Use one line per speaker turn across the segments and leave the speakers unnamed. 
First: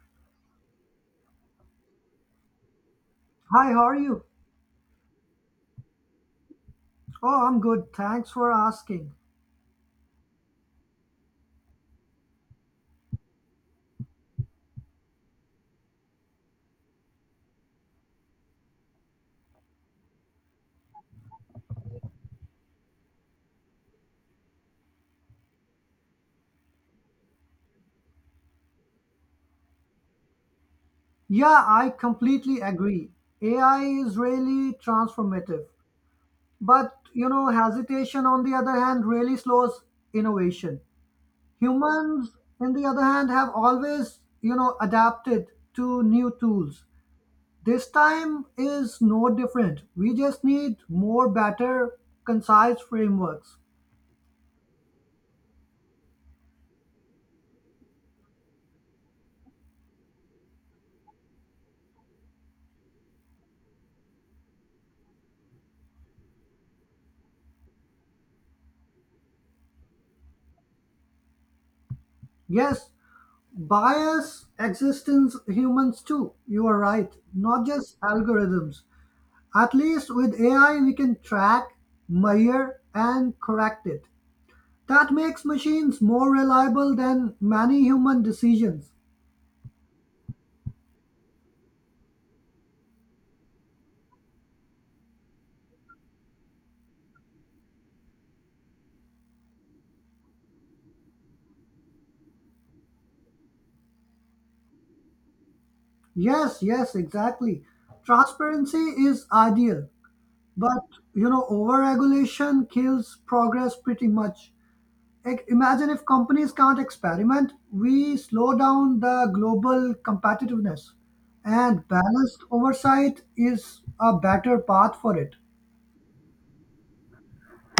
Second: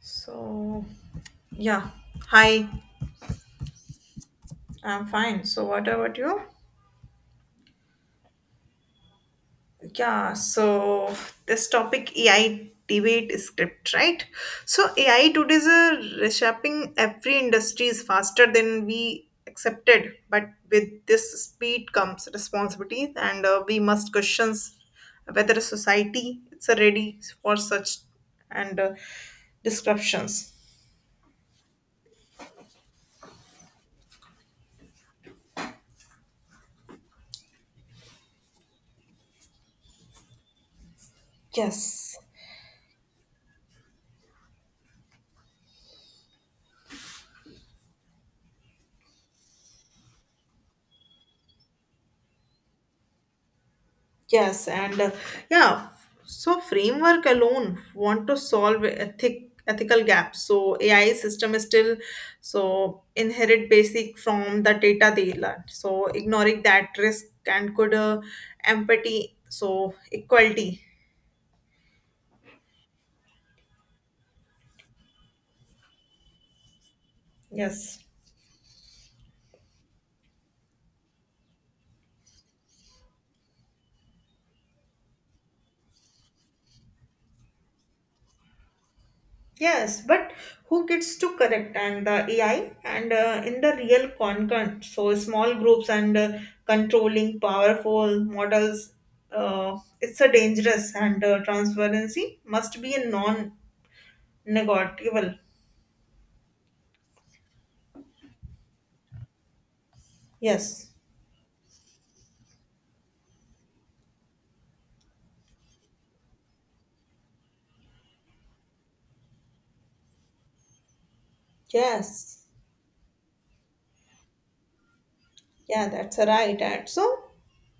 So, yeah. Hi,
Hi, how are you?
I'm fine. So, what about you?
Oh, I'm good. Thanks for asking.
Yeah, so this topic AI debate script, right? So, AI today is reshaping every industry is faster than we accepted, but with this speed comes responsibility, and we must question whether a society is ready for such and disruptions.
Yeah, I completely agree. AI is really transformative. But, hesitation, on the other hand, really slows innovation.
Yes.
Humans, on the other hand, have always, adapted to new tools. This time is no different. We just need more, better, concise frameworks.
Yes, and yeah, so framework alone want to solve ethical gaps. So AI system is still so inherit basic from the data they learn. So ignoring that risk and could empathy so equality.
Yes, bias exists in humans too. You are right, not just
Yes.
algorithms. At least with AI, we can track, measure, and correct it. That makes machines more reliable than many human decisions.
Yes, but who gets to correct and the AI and in the real content? So small groups and controlling powerful models. It's a dangerous and transparency must be a non-negotiable.
Yes, yes, exactly. Transparency is ideal, but
Yes.
overregulation kills progress pretty much. Like, imagine if companies can't experiment, we slow down the global competitiveness. And balanced
Yes.
oversight is a better path for it.
Yeah, that's right. And so,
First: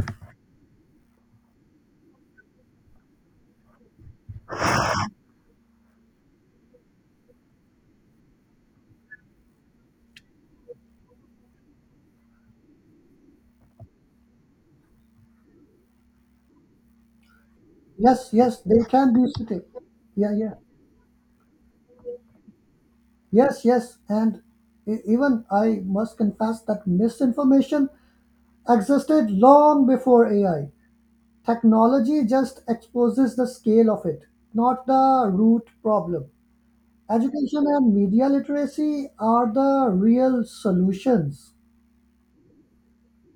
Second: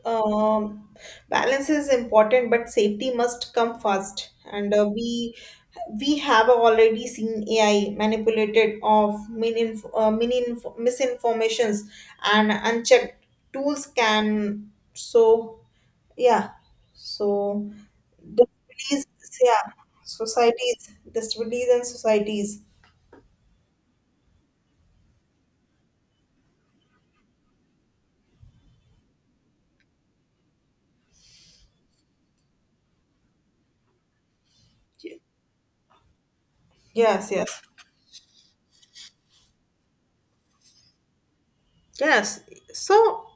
um, balance is important, but safety must come first. And we have already seen AI manipulated of misinformations and unchecked tools can. So yeah, so
Yes, yes, they
disabilities,
can be city.
yeah,
Yeah, yeah.
societies, disabilities and societies.
Yes, yes. And even I must confess that misinformation existed long before AI. Technology just exposes the scale of it, not the root problem.
Yes, yes.
Education and media literacy are the real solutions.
Yes, so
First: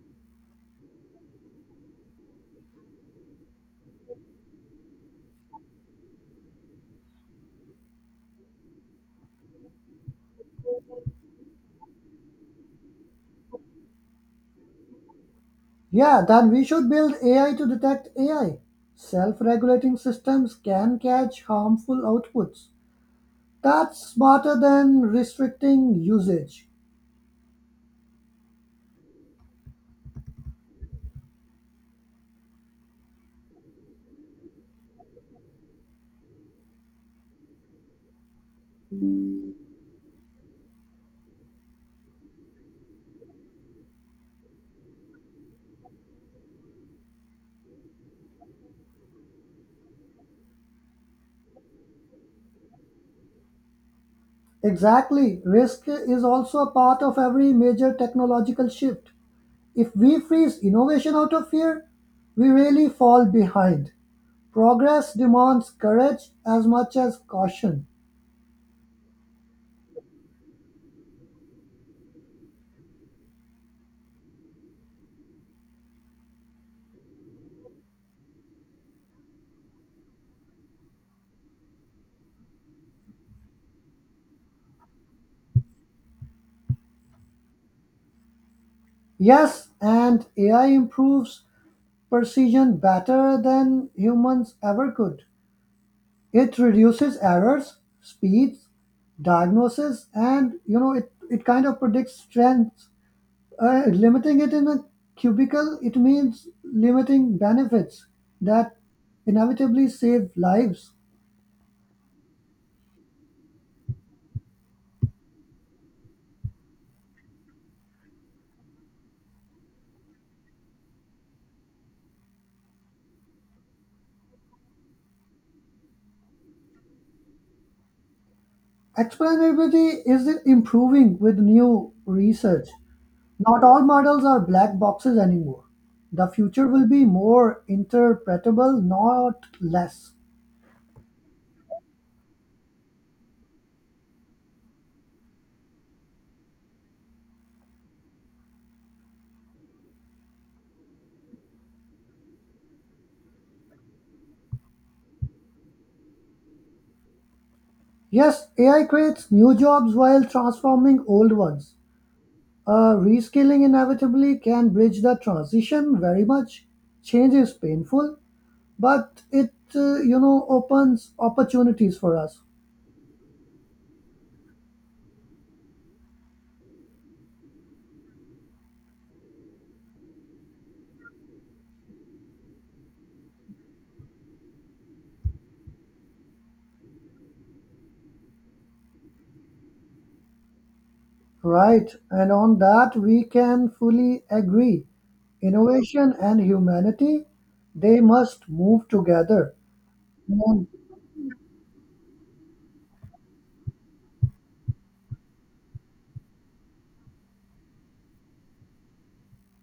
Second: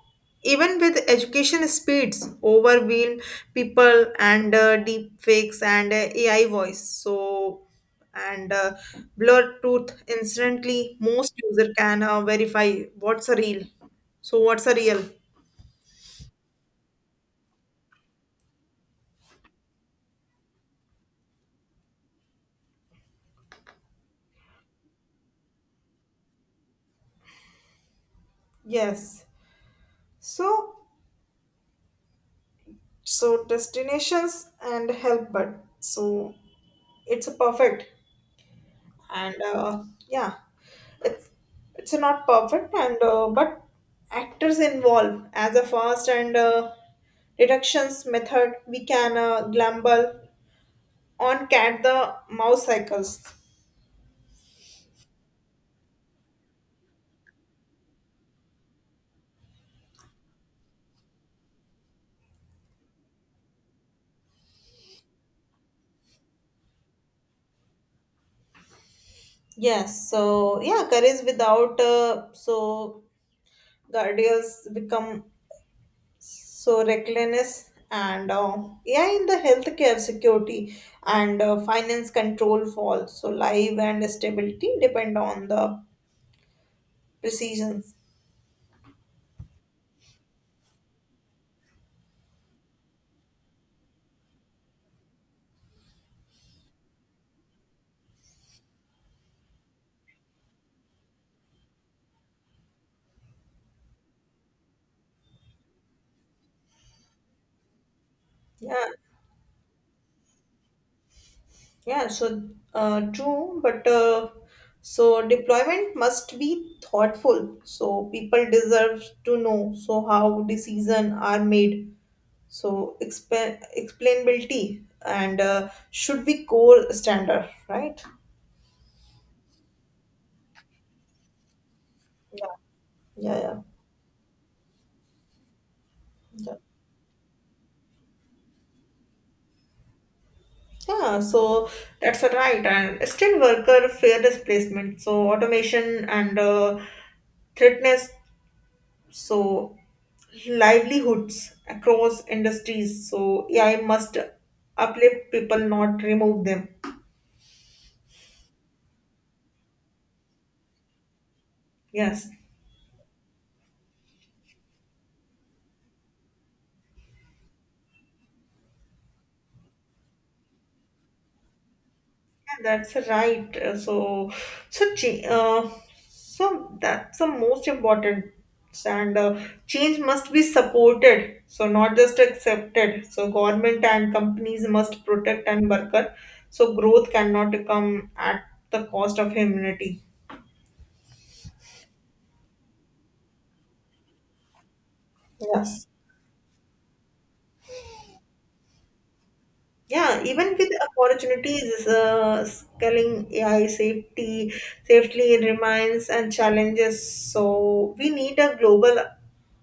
even with education speeds, overwhelm people and deep fakes and AI voice, so and blur truth instantly, most user can verify what's a real. So what's a real?
Yeah, then we should build AI to detect AI. Self regulating systems can catch harmful outputs. That's smarter than restricting usage.
Yes. So so destinations and help, but so it's a perfect. And yeah it's it's not perfect and but actors involved as a fast and deductions method we can gamble on cat the mouse cycles.
Exactly. Risk is also a part of every major technological shift. If we freeze innovation out of fear, we really fall behind. Progress demands courage as much as caution.
Yes, so yeah curries without so guardians become so reckless and yeah in the healthcare security and finance control fall so life and stability depend on the precision.
Yes, and AI improves precision better than humans ever could. It reduces errors, speeds, diagnosis, and it kind of predicts strengths. Limiting it in a cubicle, it means limiting benefits that
Yeah,
inevitably save lives.
yeah. So true, but so deployment must be thoughtful. So people deserve to know. So how decision are made. So explainability and should be core standard, right?
Explainability is improving with new
Yeah,
research.
yeah, yeah.
Not all models are black boxes anymore. The
Yeah,
future will be more interpretable, not less.
yeah, so that's a right. And skilled worker fair displacement. So automation and threatness so livelihoods across industries so AI must uplift people, not remove them.
Yes, AI creates new jobs while transforming old ones.
Yes,
Reskilling inevitably can bridge the transition very much. Change is painful, but it opens opportunities for us.
yeah, that's right. So so cha- uh, so that's the most important and change must be supported, so not just accepted, so government and companies must protect and worker so growth cannot come at the cost of humanity.
Right, and on that we can fully agree.
Yes.
Innovation and humanity, they must move together.
Yeah, even
And
with opportunities, scaling AI safety safely remains and challenges. So we need a global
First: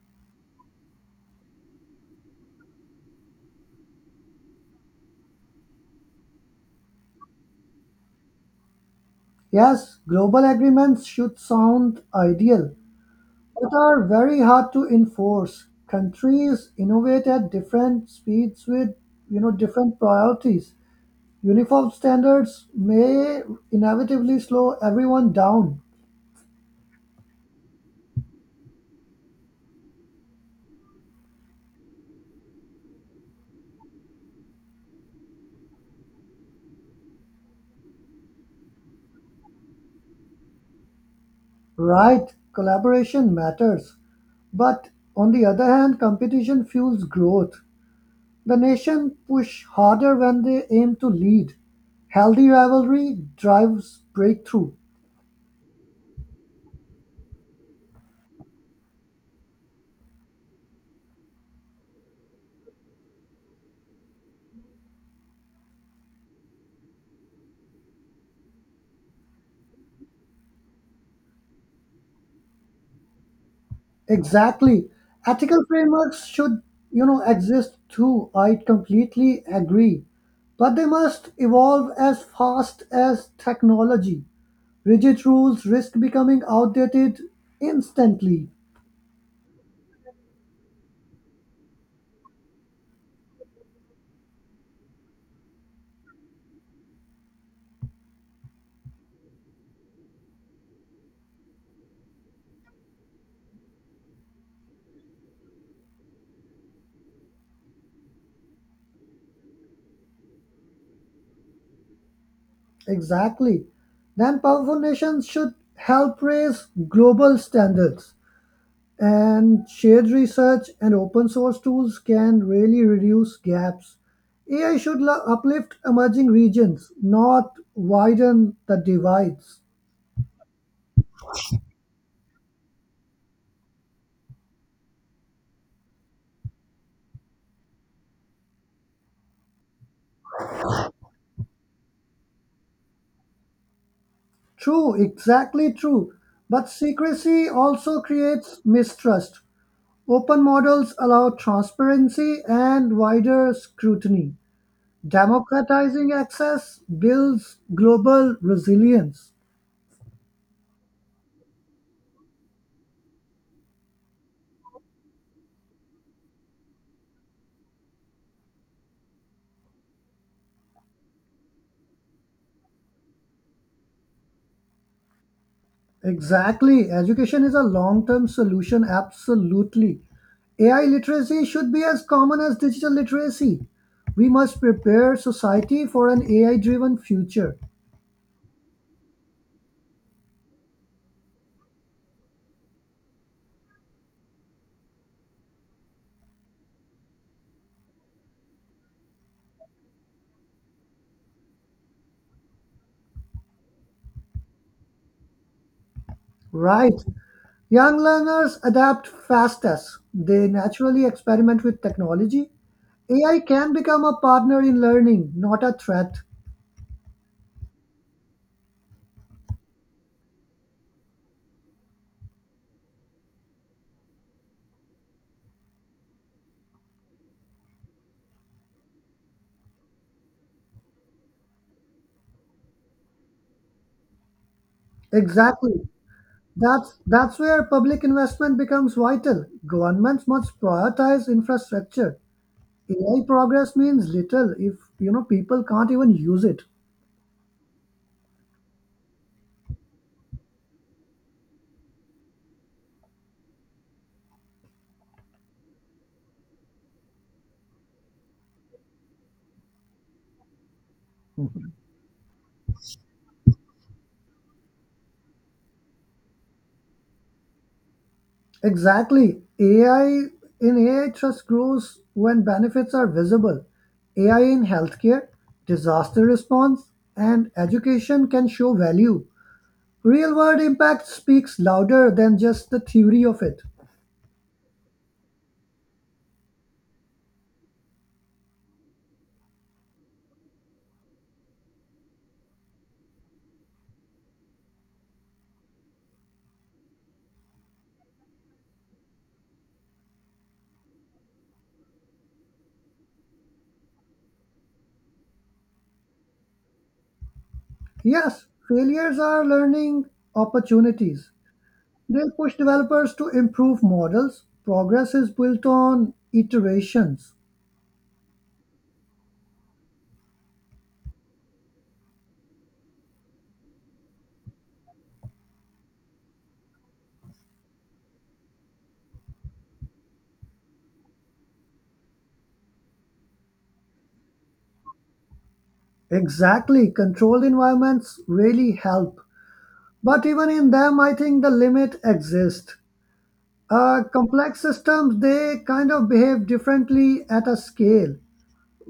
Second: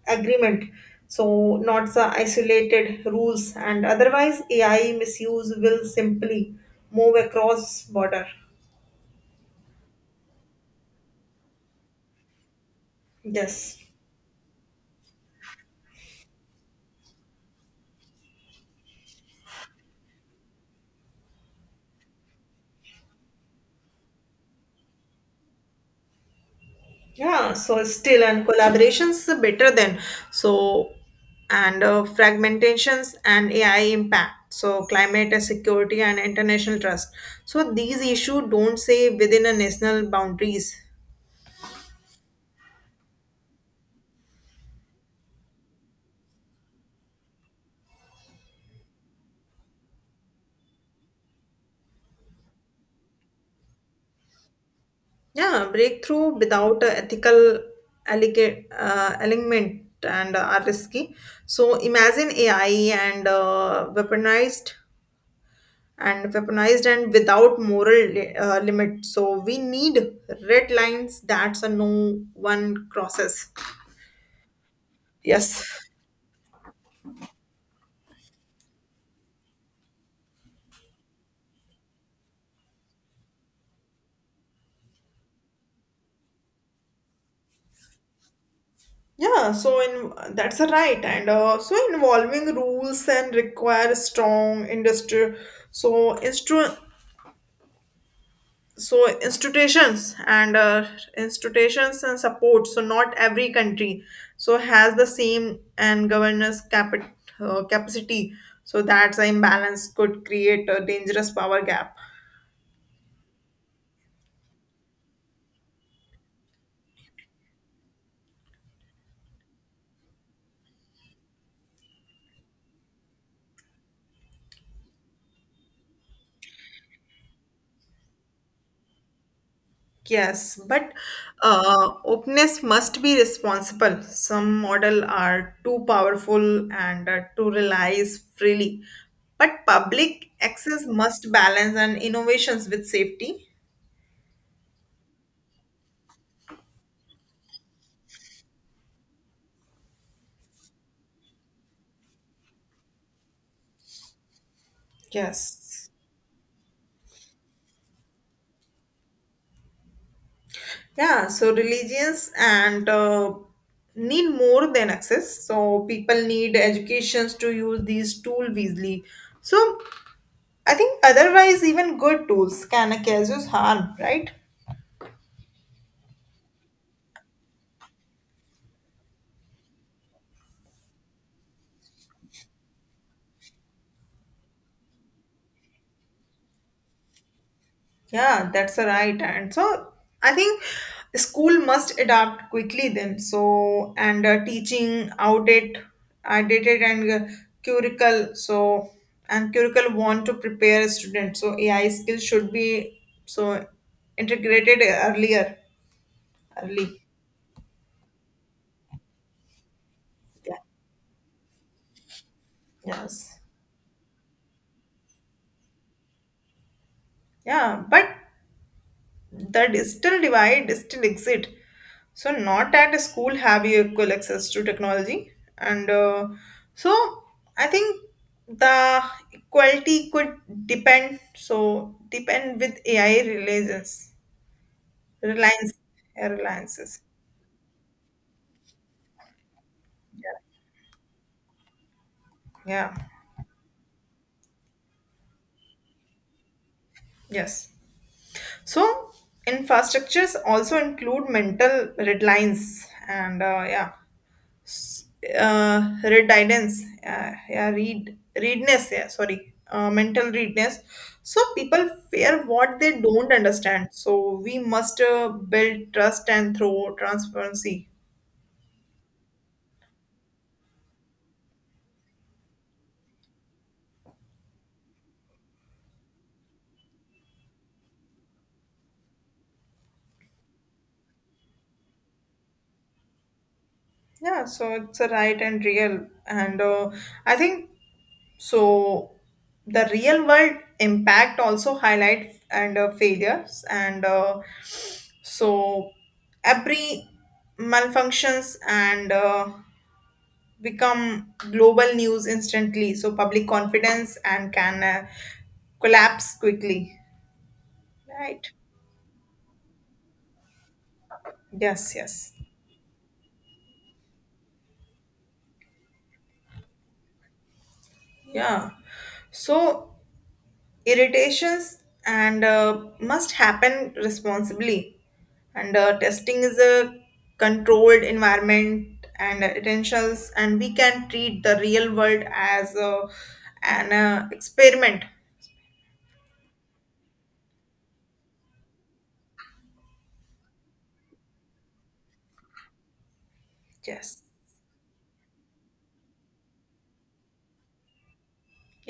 agreement. So not the isolated rules, and otherwise AI misuse will simply move across border.
Yes, global agreements should sound ideal, but
Yes.
are very hard to enforce. Countries innovate at different speeds with different priorities. Uniform standards may inevitably slow everyone down.
Yeah, so still and collaborations is better than so and fragmentations and AI impact. So climate and security and international trust. So these issues don't say within a national boundaries.
Right, collaboration matters, but on the other hand, competition fuels growth. The nation push harder when they aim to lead. Healthy rivalry drives breakthrough.
Yeah, breakthrough without a ethical alignment and are risky. So imagine AI and weaponized and without moral limit. So we need red lines that's a no one crosses.
Exactly. Ethical
Yes.
frameworks should, exist too. I completely agree. But they must evolve as fast as technology. Rigid rules risk becoming outdated instantly.
Yeah, so in that's a right, and so involving rules and require strong industry. So instru- so institutions and institutions and support, so not every country so has the same and governance capacity, so that's an imbalance could create a dangerous power gap.
Exactly. Then powerful nations should help raise global standards. And shared research and open source tools can really reduce gaps. AI should uplift emerging regions, not widen the divides.
Yes, but openness must be responsible. Some model are too powerful and to realize freely, but public access must balance and innovations with safety.
True, exactly true. But secrecy also creates mistrust. Open models allow transparency and wider scrutiny.
Yes.
Democratizing access builds global resilience.
Yeah, so religions and need more than access. So people need educations to use these tool wisely. So I think otherwise even good tools can cause us harm, right?
Exactly. Education is a long term solution, absolutely. AI literacy should be as common as digital literacy. We must prepare society for an AI driven future.
Yeah, that's a right. And so I think school must adapt quickly then. So and teaching outdated and curricle. So and curricle want to prepare a student. So AI skills should be so integrated early.
Right. Young learners adapt fastest, they
Yeah.
naturally experiment with technology.
Yes.
AI can become a partner in learning, not a threat.
Yeah. But the digital divide still exists, so not at school have you equal access to technology and so I think the equality could depend so depend with AI reliance
Exactly. That's
reliances.
that's where public investment becomes vital. Governments
Yeah.
must prioritize infrastructure.
Yeah.
AI progress means little if people can't even use it.
Yes, so infrastructures also include mental red lines and yeah readiness. Yeah, sorry, mental readiness. So people fear what they don't understand. So we must build trust and through transparency.
Exactly. AI trust grows when benefits are visible. AI in healthcare, disaster response, and education can show value. Real world impact speaks louder than just the theory of it.
Yeah, so it's a right and real, and I think so. The real world impact also highlight and failures and so every malfunctions and. Become global news instantly, so public confidence and can collapse quickly,
Yes,
right?
failures are learning opportunities.
Yes,
They
yes.
push developers to improve models. Progress is built on iterations.
Yeah, so irritations and must happen responsibly and testing is a controlled environment and essentials, and we can treat the real world as an experiment.
Exactly. Controlled environments really help. But even in them, I think the limit exists.
Yes,
Complex systems, they kind of behave differently at a scale.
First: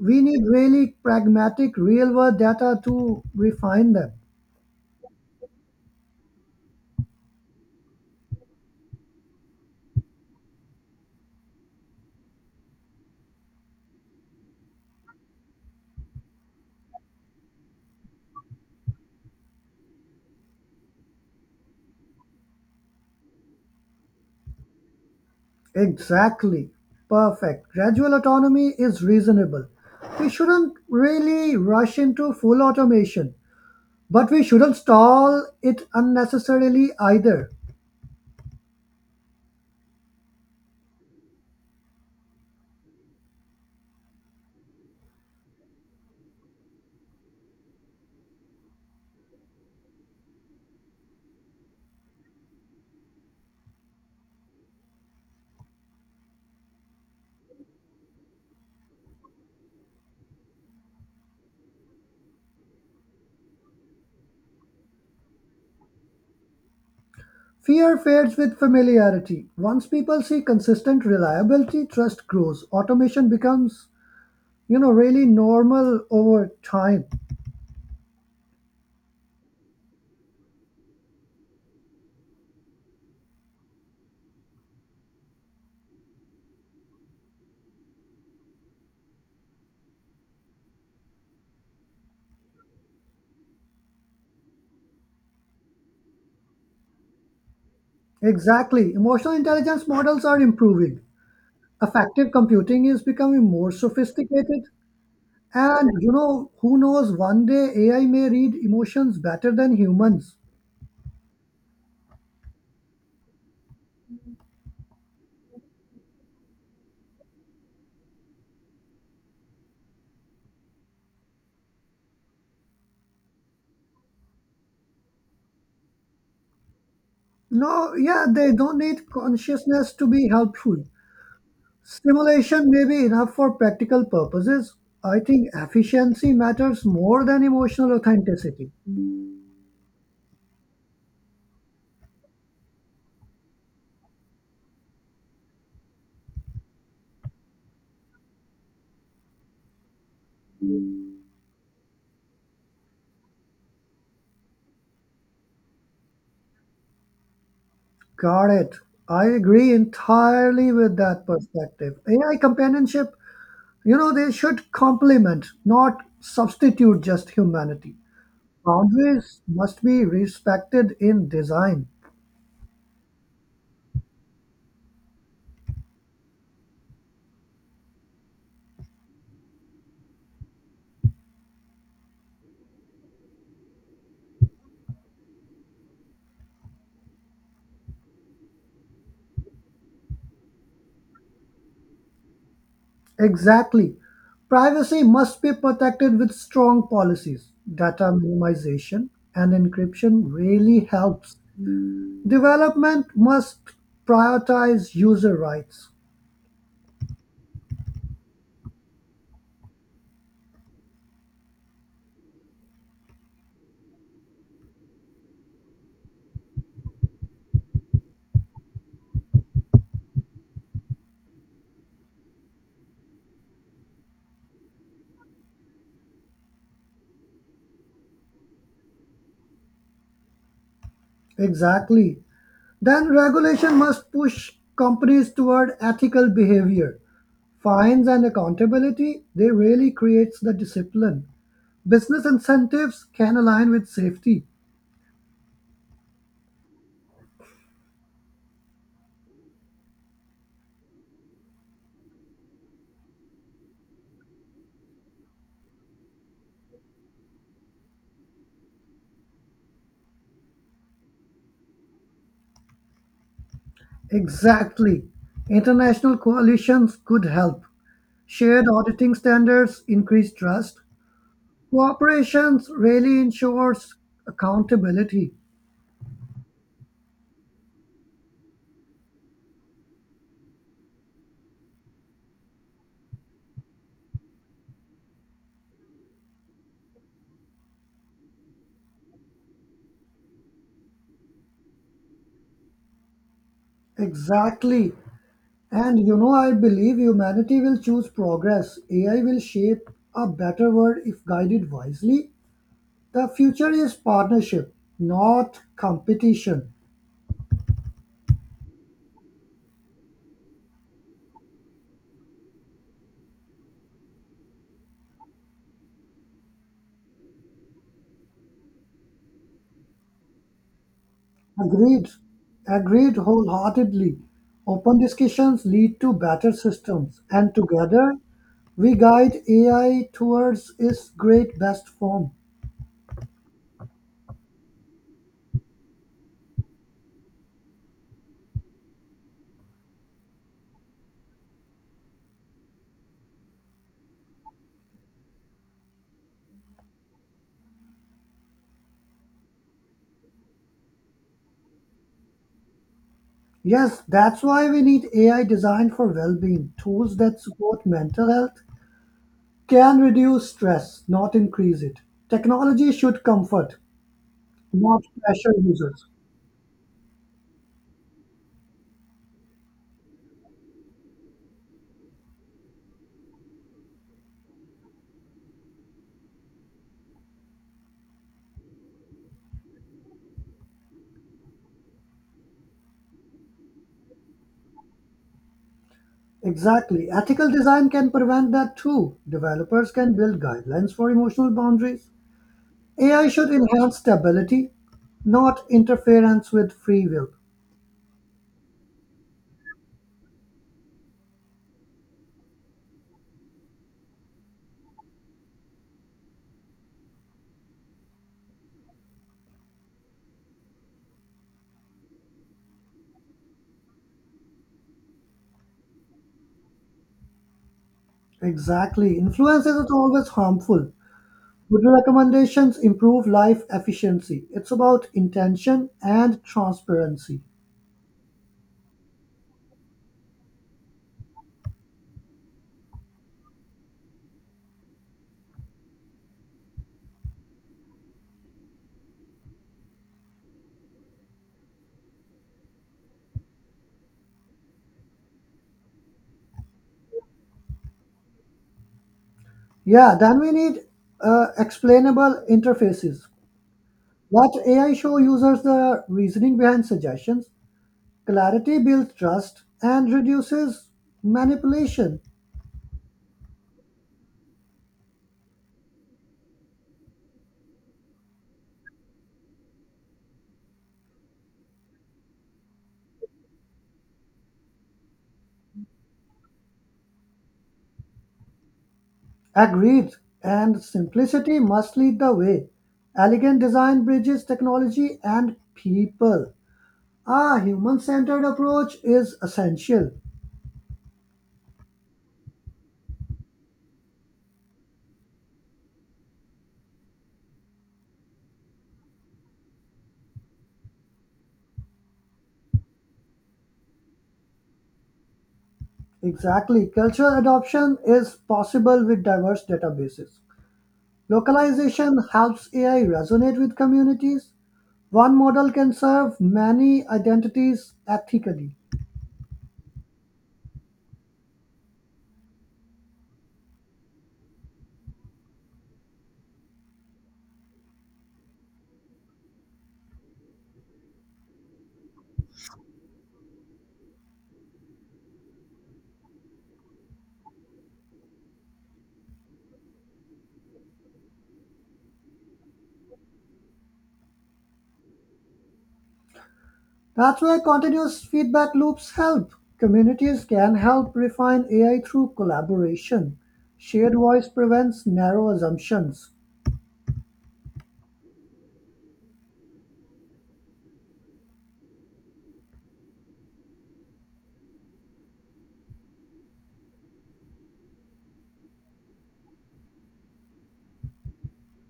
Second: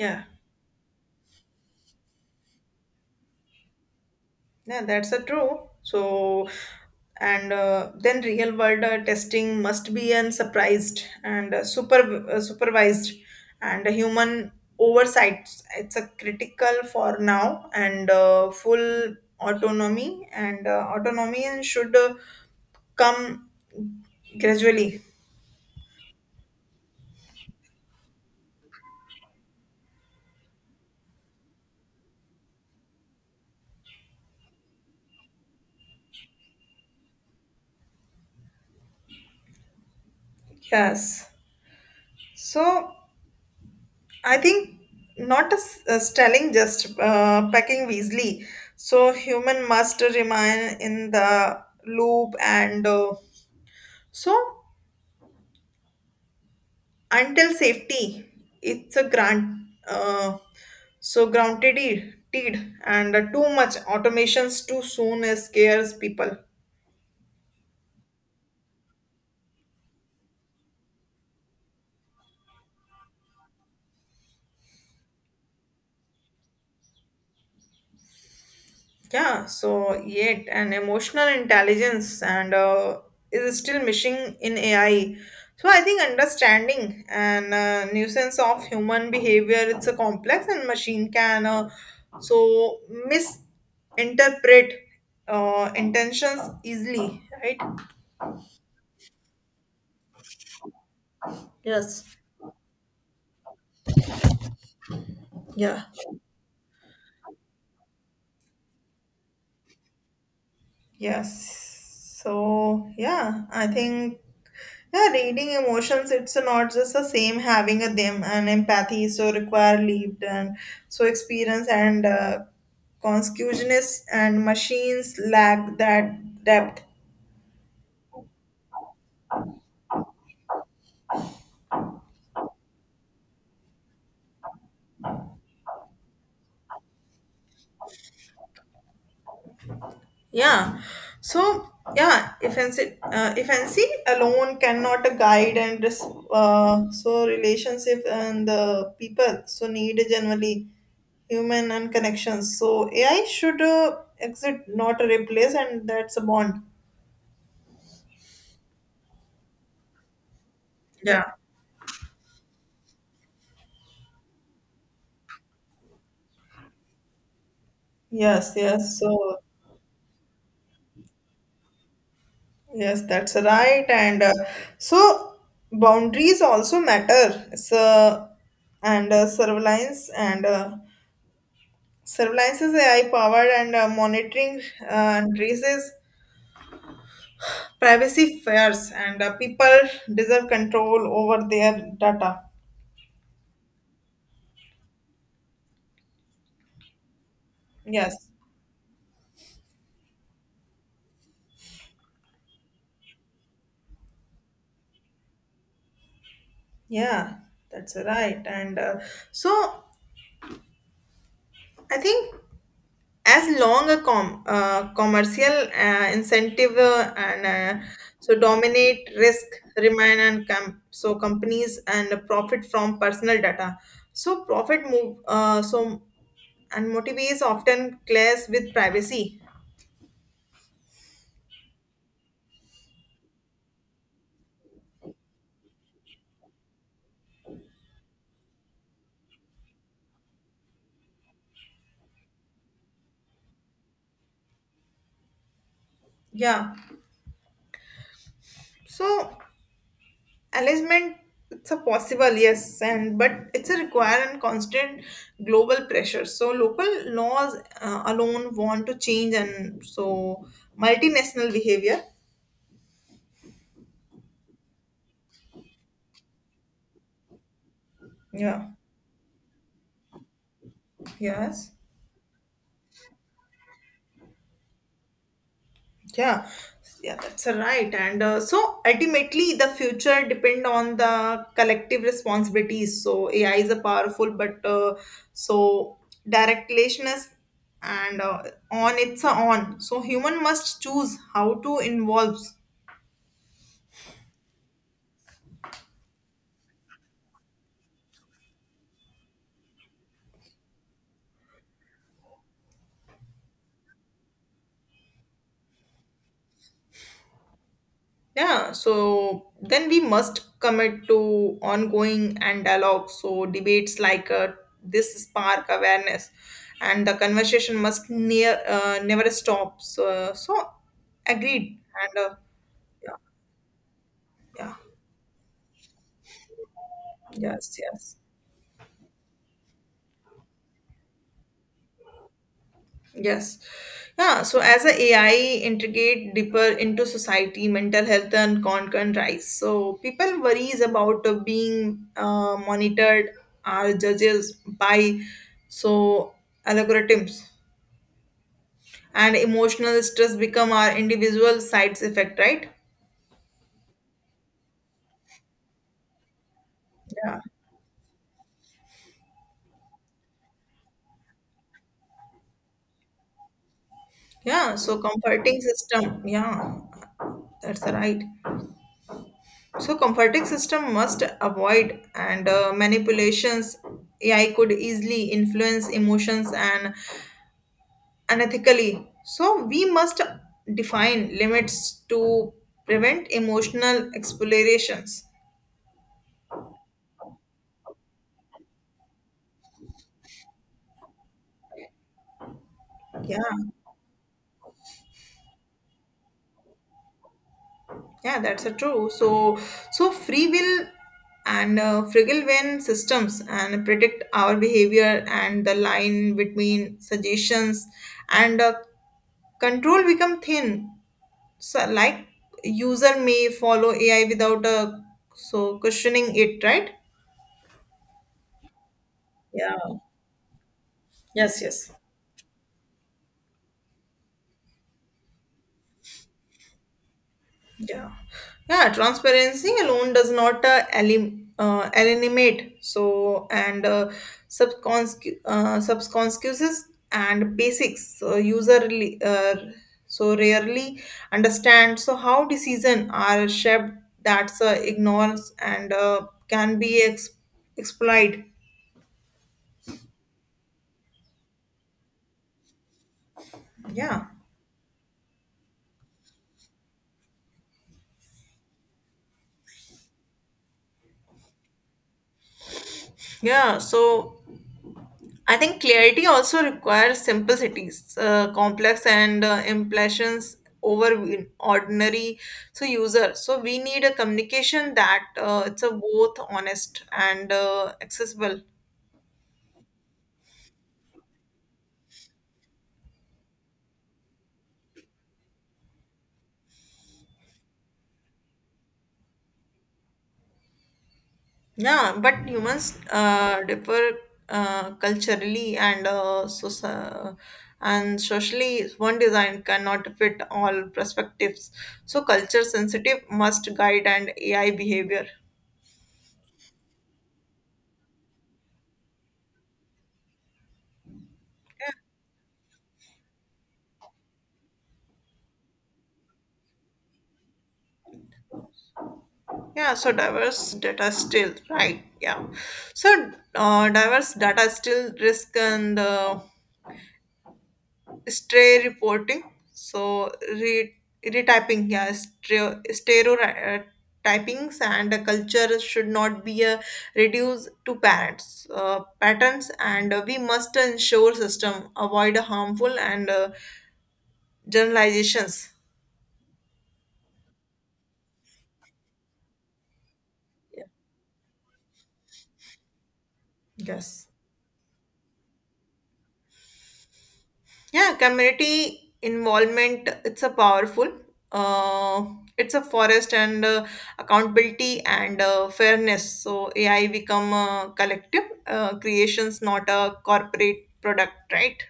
We need really pragmatic real world data to refine them.
Yeah, that's a true. So, and then real world testing must be un surprised and supervised and human oversight. It's a critical for now and full autonomy and autonomy and should come gradually.
Exactly. Perfect. Gradual autonomy is reasonable. We shouldn't really rush into full automation, but we shouldn't stall it unnecessarily either.
Yes. So. I think not a, a stelling, just pecking Weasley. So human must remain in the loop and so until safety. It's a grant. Uh, so grounded, teed, and too much automations too soon scares people.
Fear fades with familiarity. Once people see consistent reliability, trust grows. Automation becomes, really normal over time.
Yeah, so yet an emotional intelligence and is still missing in AI. So I think understanding and nuisance of human behavior it's a complex and machine can so misinterpret intentions easily, right?
Exactly. Emotional intelligence models are improving.
Yes.
Effective computing is becoming more sophisticated.
Yeah.
And, who knows, one day AI may read emotions better than humans.
Yes. So, yeah, I think yeah, reading emotions, it's not just the same having a them and empathy, so require lived and so experience and consciousness and machines lack that depth.
No, yeah, they don't need consciousness to be helpful. Stimulation may be enough for practical purposes. I think efficiency matters more than emotional authenticity.
Yeah. So, yeah, infancy alone cannot guide and so relationship and the people so need generally human and connections. So AI should exit, not replace, and that's a bond.
Got it. I agree entirely with
Yeah.
that perspective. AI companionship, they should complement, not substitute just humanity.
Yes, yes. So,
Boundaries must be respected in design.
yes, that's right. And so boundaries also matter. So, and surveillance and surveillance's AI powered and monitoring raises privacy fears, and people deserve control over their data.
Exactly. Privacy must be protected with strong policies. Data
Yes,
minimization and encryption really helps. Development must prioritize user rights.
yeah, that's right. And so I think. As long a commercial incentive and uh, so dominate risk remain and so companies and profit from personal data so profit move so and motive is often clash with privacy.
Exactly. Then regulation must push companies toward ethical behavior. Fines and accountability, they really creates the discipline. Business incentives can align with safety.
Yeah, so alignment it's a possible, yes, and but it's a require and constant global pressure, so local laws alone want to change and so multinational behavior.
Exactly. International coalitions could help. Shared
Yeah.
auditing standards increase trust.
Yes.
Cooperations really ensures accountability.
Yeah. Yeah, that's right. And so ultimately, the future depend on the collective responsibilities. So AI is a powerful, but so directlessness and on it's a on. So human must choose how to involve.
Exactly. And I believe humanity will choose progress. AI will shape a better world if guided wisely. The future is partnership, not competition.
Yeah, so then we must commit to ongoing and dialogue. So debates like this spark awareness, and the conversation must near never stop. So, so agreed.
Agreed.
And yeah,
Agreed wholeheartedly.
yeah,
Open discussions lead to better systems, and
yes,
together
yes.
we guide AI towards its great best form.
Yes. Yeah. So as a AI integrate deeper into society, mental health and concern rise. So people worries about being monitored are judges by so algorithms and emotional stress become our individual sides effect, right?
Yes, that's why we need AI designed for well being, tools that
Yeah.
support mental health can reduce stress, not increase it. Technology should comfort,
Yeah. So
not pressure
comforting
users.
system. Yeah. That's right. So comforting system must avoid and manipulations. AI could easily influence emotions and unethically. So we must define limits to prevent emotional explorations.
Exactly. Ethical design can prevent that too. Developers can build guidelines for emotional boundaries. AI
Yeah,
should enhance stability, not interference with free will.
yeah, that's a true. So so free will and fragile when systems and predict our behavior and the line between suggestions and control become thin, so like user may follow AI without a so questioning it, right?
Exactly. Influence isn't
Yeah.
always harmful.
Yes,
Good
yes.
recommendations improve life efficiency. It's about intention and transparency.
Yeah. Yeah, transparency alone does not eliminate so and subconscious and basics so user so rarely understand so how decision are shaped. That's ignores and can be exploited.
Yeah, then we need explainable interfaces.
Yeah.
Let AI show users the reasoning behind suggestions. Clarity builds trust and reduces manipulation.
Yeah, so I think clarity also requires simplicities, complex and impressions over ordinary so user. So we need a communication that it's a both honest and accessible.
Agreed. And simplicity must lead the way. Elegant design bridges technology and people. A human centered approach is essential.
Yeah, but humans differ culturally and so and socially. One design cannot fit all perspectives. So culture sensitive must guide and AI behavior.
Exactly. Cultural adoption is possible with diverse databases. Localization helps AI resonate with communities. One model can serve many identities ethically.
Yeah, so diverse data still, right? Yeah. So diverse data still risk and stray reporting. So re retyping, yeah, stereotypings and culture should not be reduced to patterns, and we must ensure system avoid harmful and generalizations.
That's why continuous feedback loops help. Communities can
Yeah.
help refine AI through collaboration. Shared
Yes.
voice prevents narrow assumptions.
Yeah, community involvement, it's a powerful. Uh, it's a forest and accountability and fairness. So AI become a collective creations, not a corporate product, right?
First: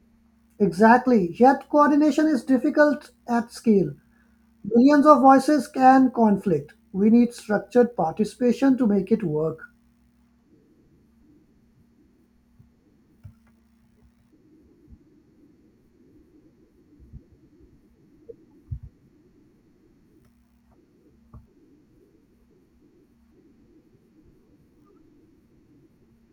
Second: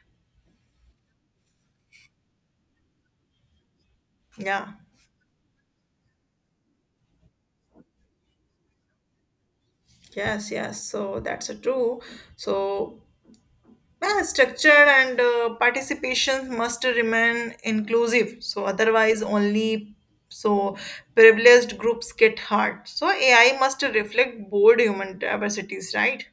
Exactly, yet coordination is difficult at scale.
Yeah.
Millions of voices can conflict. We need structured participation to make it work.
Yes, yes. So that's a true. So yeah, structure and participation must remain inclusive. So otherwise, only so privileged groups get hurt. So AI must reflect bold human diversities, right?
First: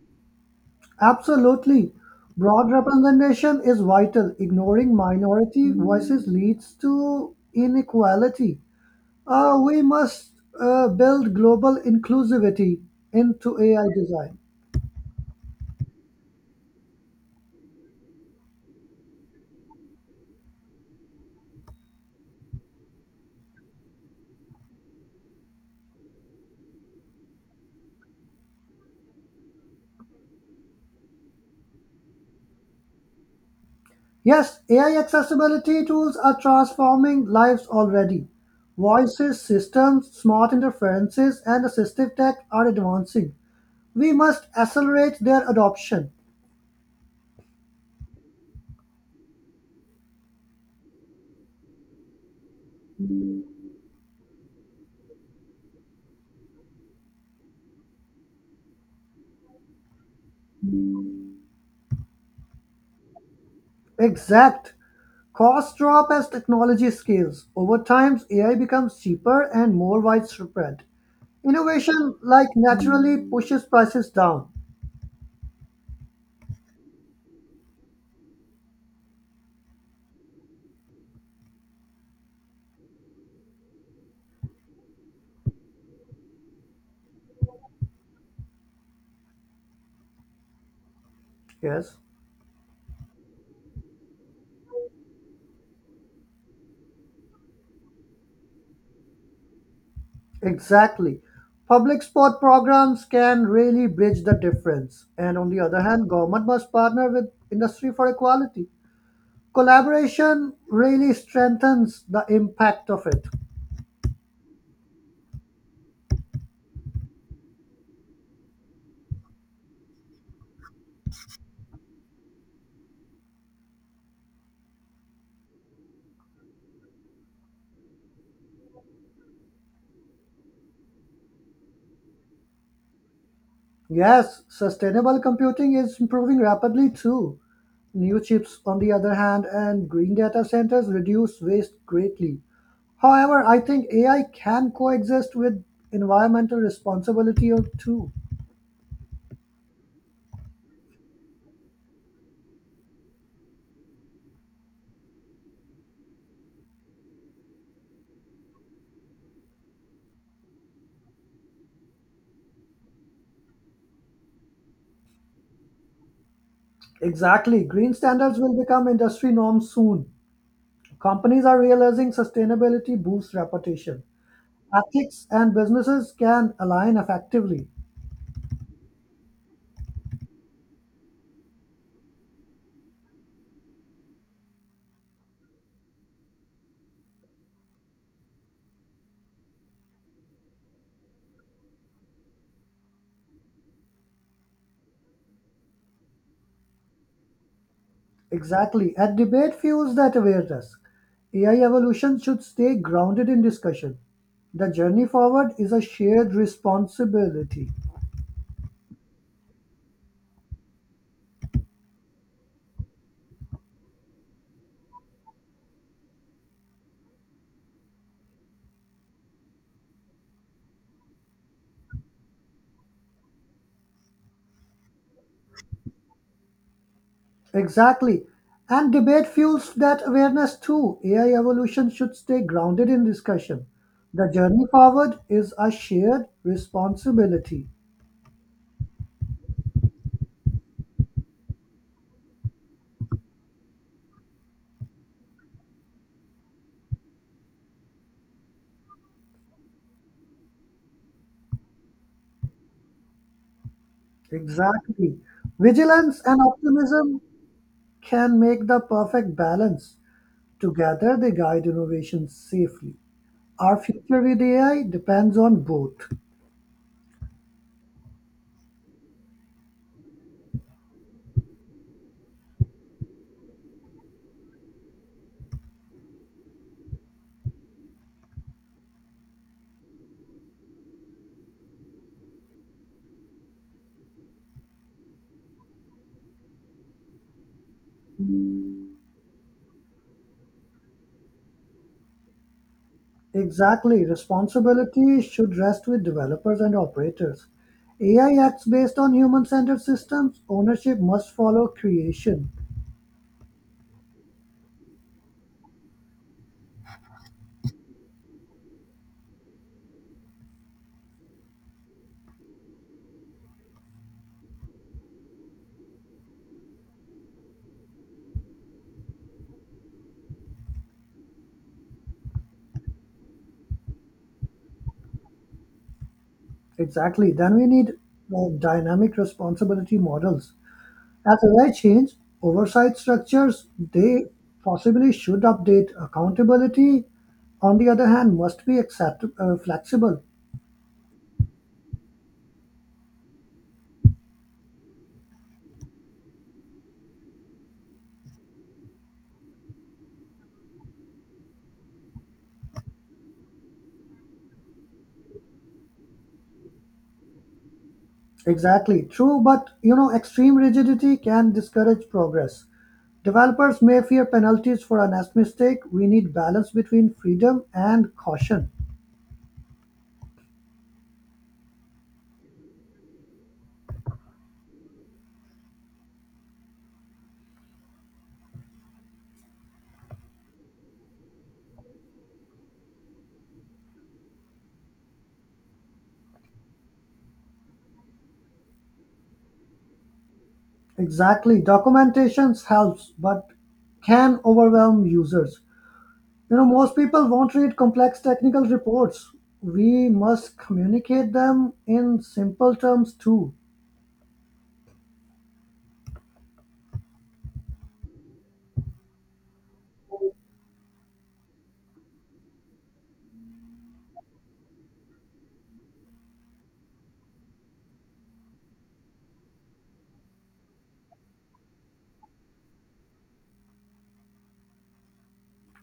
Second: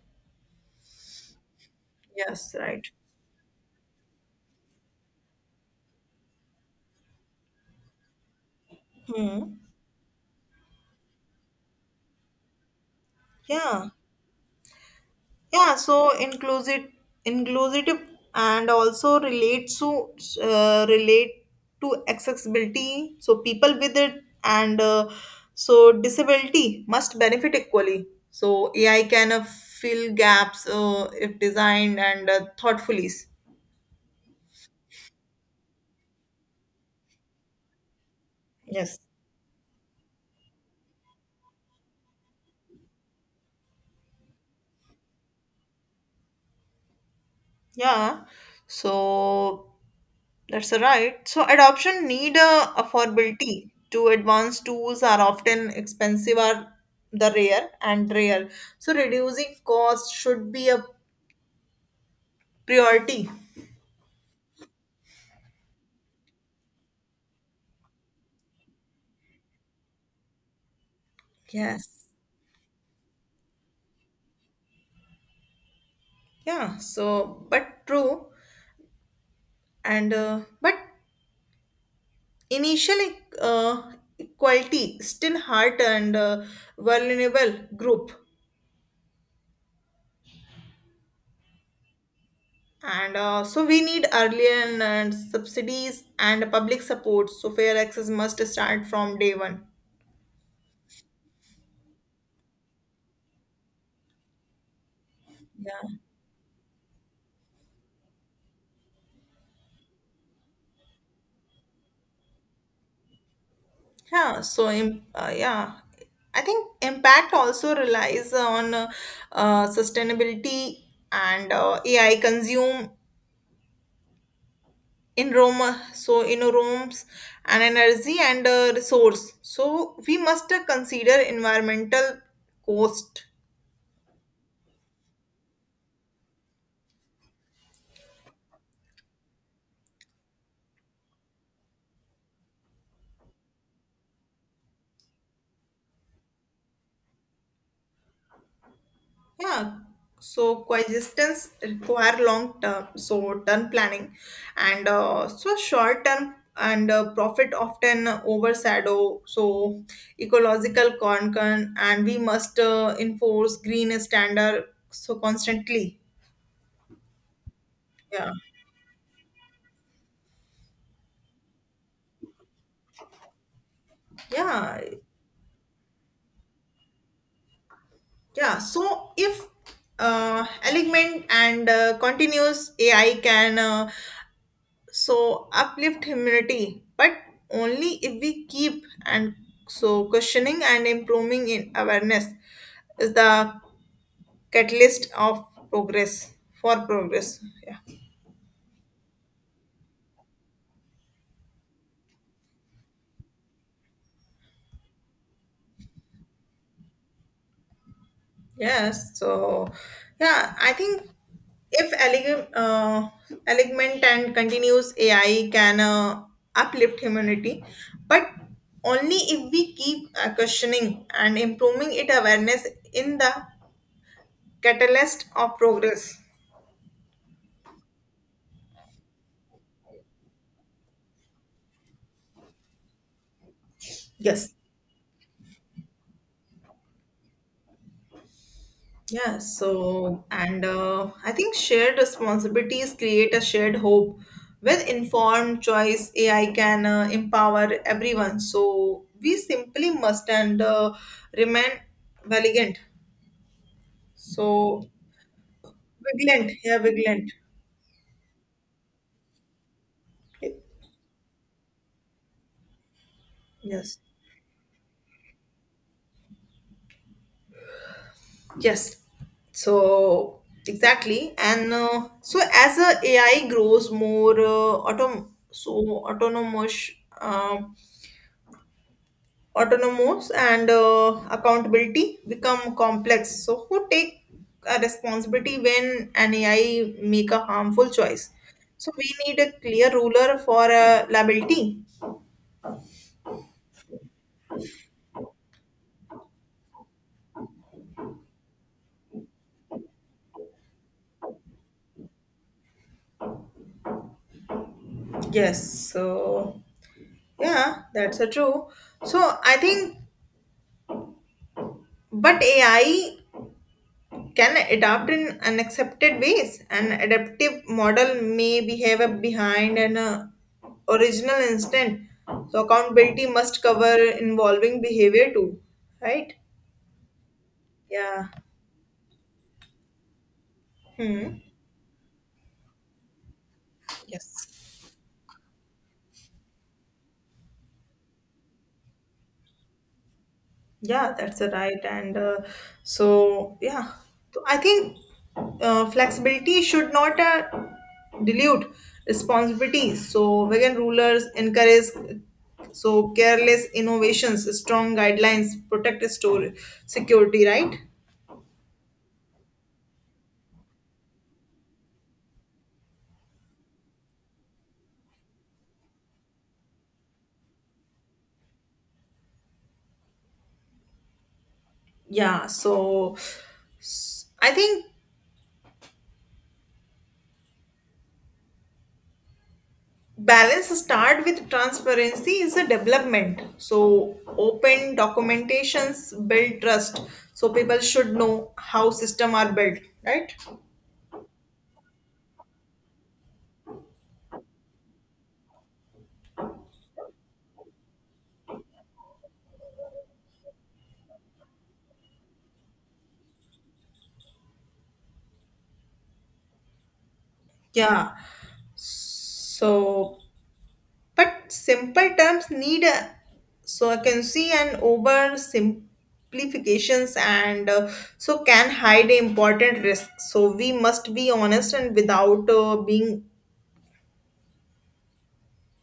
Absolutely.
Yes,
Broad
right.
representation is vital. Ignoring minority voices leads to inequality.
Hmm.
We must build global inclusivity into AI
Yeah.
design.
Yeah, so inclusive, and also relate to relate to accessibility. So people with it and so disability must benefit equally. So AI can fill gaps if designed and thoughtfully.
Yes, AI accessibility tools are transforming lives already.
Yes.
Voices, systems, smart interferences, and assistive tech are advancing. We must accelerate their adoption.
Yeah. So that's right. So adoption need affordability. To advanced tools are often expensive or the rare. So reducing cost should be a priority.
Exact. Costs drop as technology scales. Over time, AI becomes cheaper and more widespread.
Yes.
Innovation, like naturally, pushes prices down.
Yeah. So, but true. And but initial uh, equality still hurt and vulnerable group.
Yes,
And so we need early and subsidies and public support. So fair access must start from day one.
exactly. Public sport programs can really bridge the difference. And on the
Yeah.
other hand, government must partner with industry for equality. Collaboration really strengthens the impact of it.
Yeah, so yeah, I think impact also relies on sustainability and AI consume in Rome, so in rooms and energy and resource. So we must consider environmental cost.
Yes, sustainable computing is improving rapidly too. New chips, on the other hand, and green data centers reduce waste greatly. However, I think AI can coexist with environmental responsibility or too.
Yeah, so coexistence require long term, so term planning, and so short term and profit often overshadow so ecological concern, and we must enforce green standard so constantly.
Exactly. Green
Yeah,
standards will become industry norms soon. Companies are realizing sustainability boosts reputation.
yeah,
Ethics and businesses can align effectively.
yeah. So if uh, alignment and continuous AI can. So uplift humanity, but only if we keep and so questioning and improving in awareness is the catalyst of progress for progress. Yeah.
Exactly. And debate fuels that awareness. AI evolution should stay grounded in discussion. The journey forward is a shared responsibility.
Yes. So yeah, I think if elegant and continuous AI can uplift humanity, but only if we keep questioning and improving it awareness in the catalyst of progress.
Exactly. And debate fuels that awareness too. AI evolution should stay grounded in discussion. The
Yes.
journey forward is a shared responsibility.
Yeah. So, and I think shared responsibilities create a shared hope. With informed choice, AI can empower everyone. So, we simply must and remain vigilant. So,
Exactly. Vigilance and
vigilant. Yeah,
optimism
vigilant.
can make the perfect balance. Together, they guide innovation safely. Our
Yes.
future with AI depends on both.
Yes. So exactly, and so as AI grows more autom so autonomous, uh, autonomous and accountability become complex, so who take a responsibility when an AI make a harmful choice? So we need a clear ruler for liability.
Exactly, responsibility should rest with developers and operators. AI acts based on human centered systems, ownership must follow creation.
Yes, so yeah, that's a true. So I think but AI can adapt in unaccepted ways. An adaptive model may behave behind an original instant. So accountability must cover involving behavior too, right?
Exactly, then we need
Yeah.
dynamic responsibility models.
Hmm.
As AI change, oversight structures, they
Yes.
possibly should update. Accountability, on the other hand, must be flexible.
Yeah, that's a right. And so, yeah, so I think flexibility should not dilute responsibility. So, vegan rulers encourage so careless innovations, strong guidelines, protect store security, right?
Exactly, true, but extreme rigidity can discourage progress. Developers may fear penalties for a mistake. We need balance between freedom and caution.
Yeah, so I think balance start with transparency is a development, so open documentations build trust, so people should know how system are built, right?
Exactly, documentation helps, but can overwhelm users. Most people won't read complex technical reports. We must communicate them in simple terms too.
Yeah, so but simple terms need a, so I can see an over simplifications and so can hide important risks, so we must be honest and without being.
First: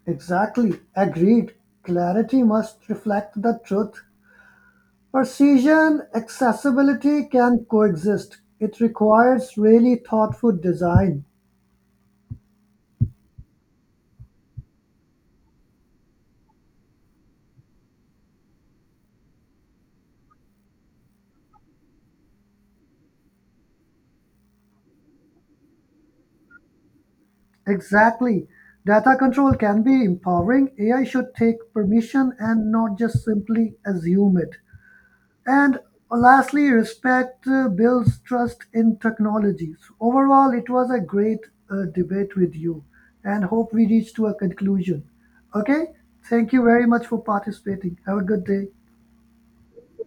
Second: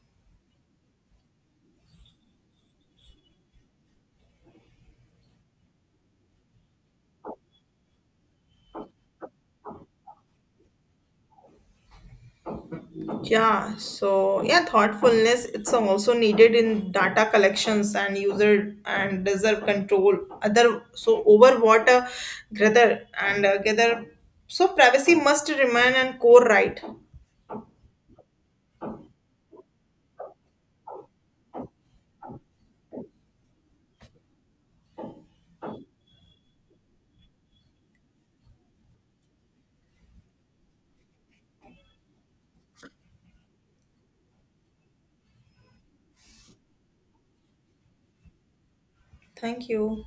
Exactly, agreed. Clarity must reflect the truth. Precision accessibility can coexist. It requires really thoughtful design.
Yeah, so yeah, thoughtfulness it's also needed in data collections and user and reserve control. Other so over what gather. So privacy must remain and core right.
Exactly. Data control can be empowering. AI should take permission and not just simply assume it. And lastly, respect builds trust in technologies. Overall, it was a great debate with you and hope we reach to a conclusion. Okay? Thank you very much for participating. Have a good day.
Thank you.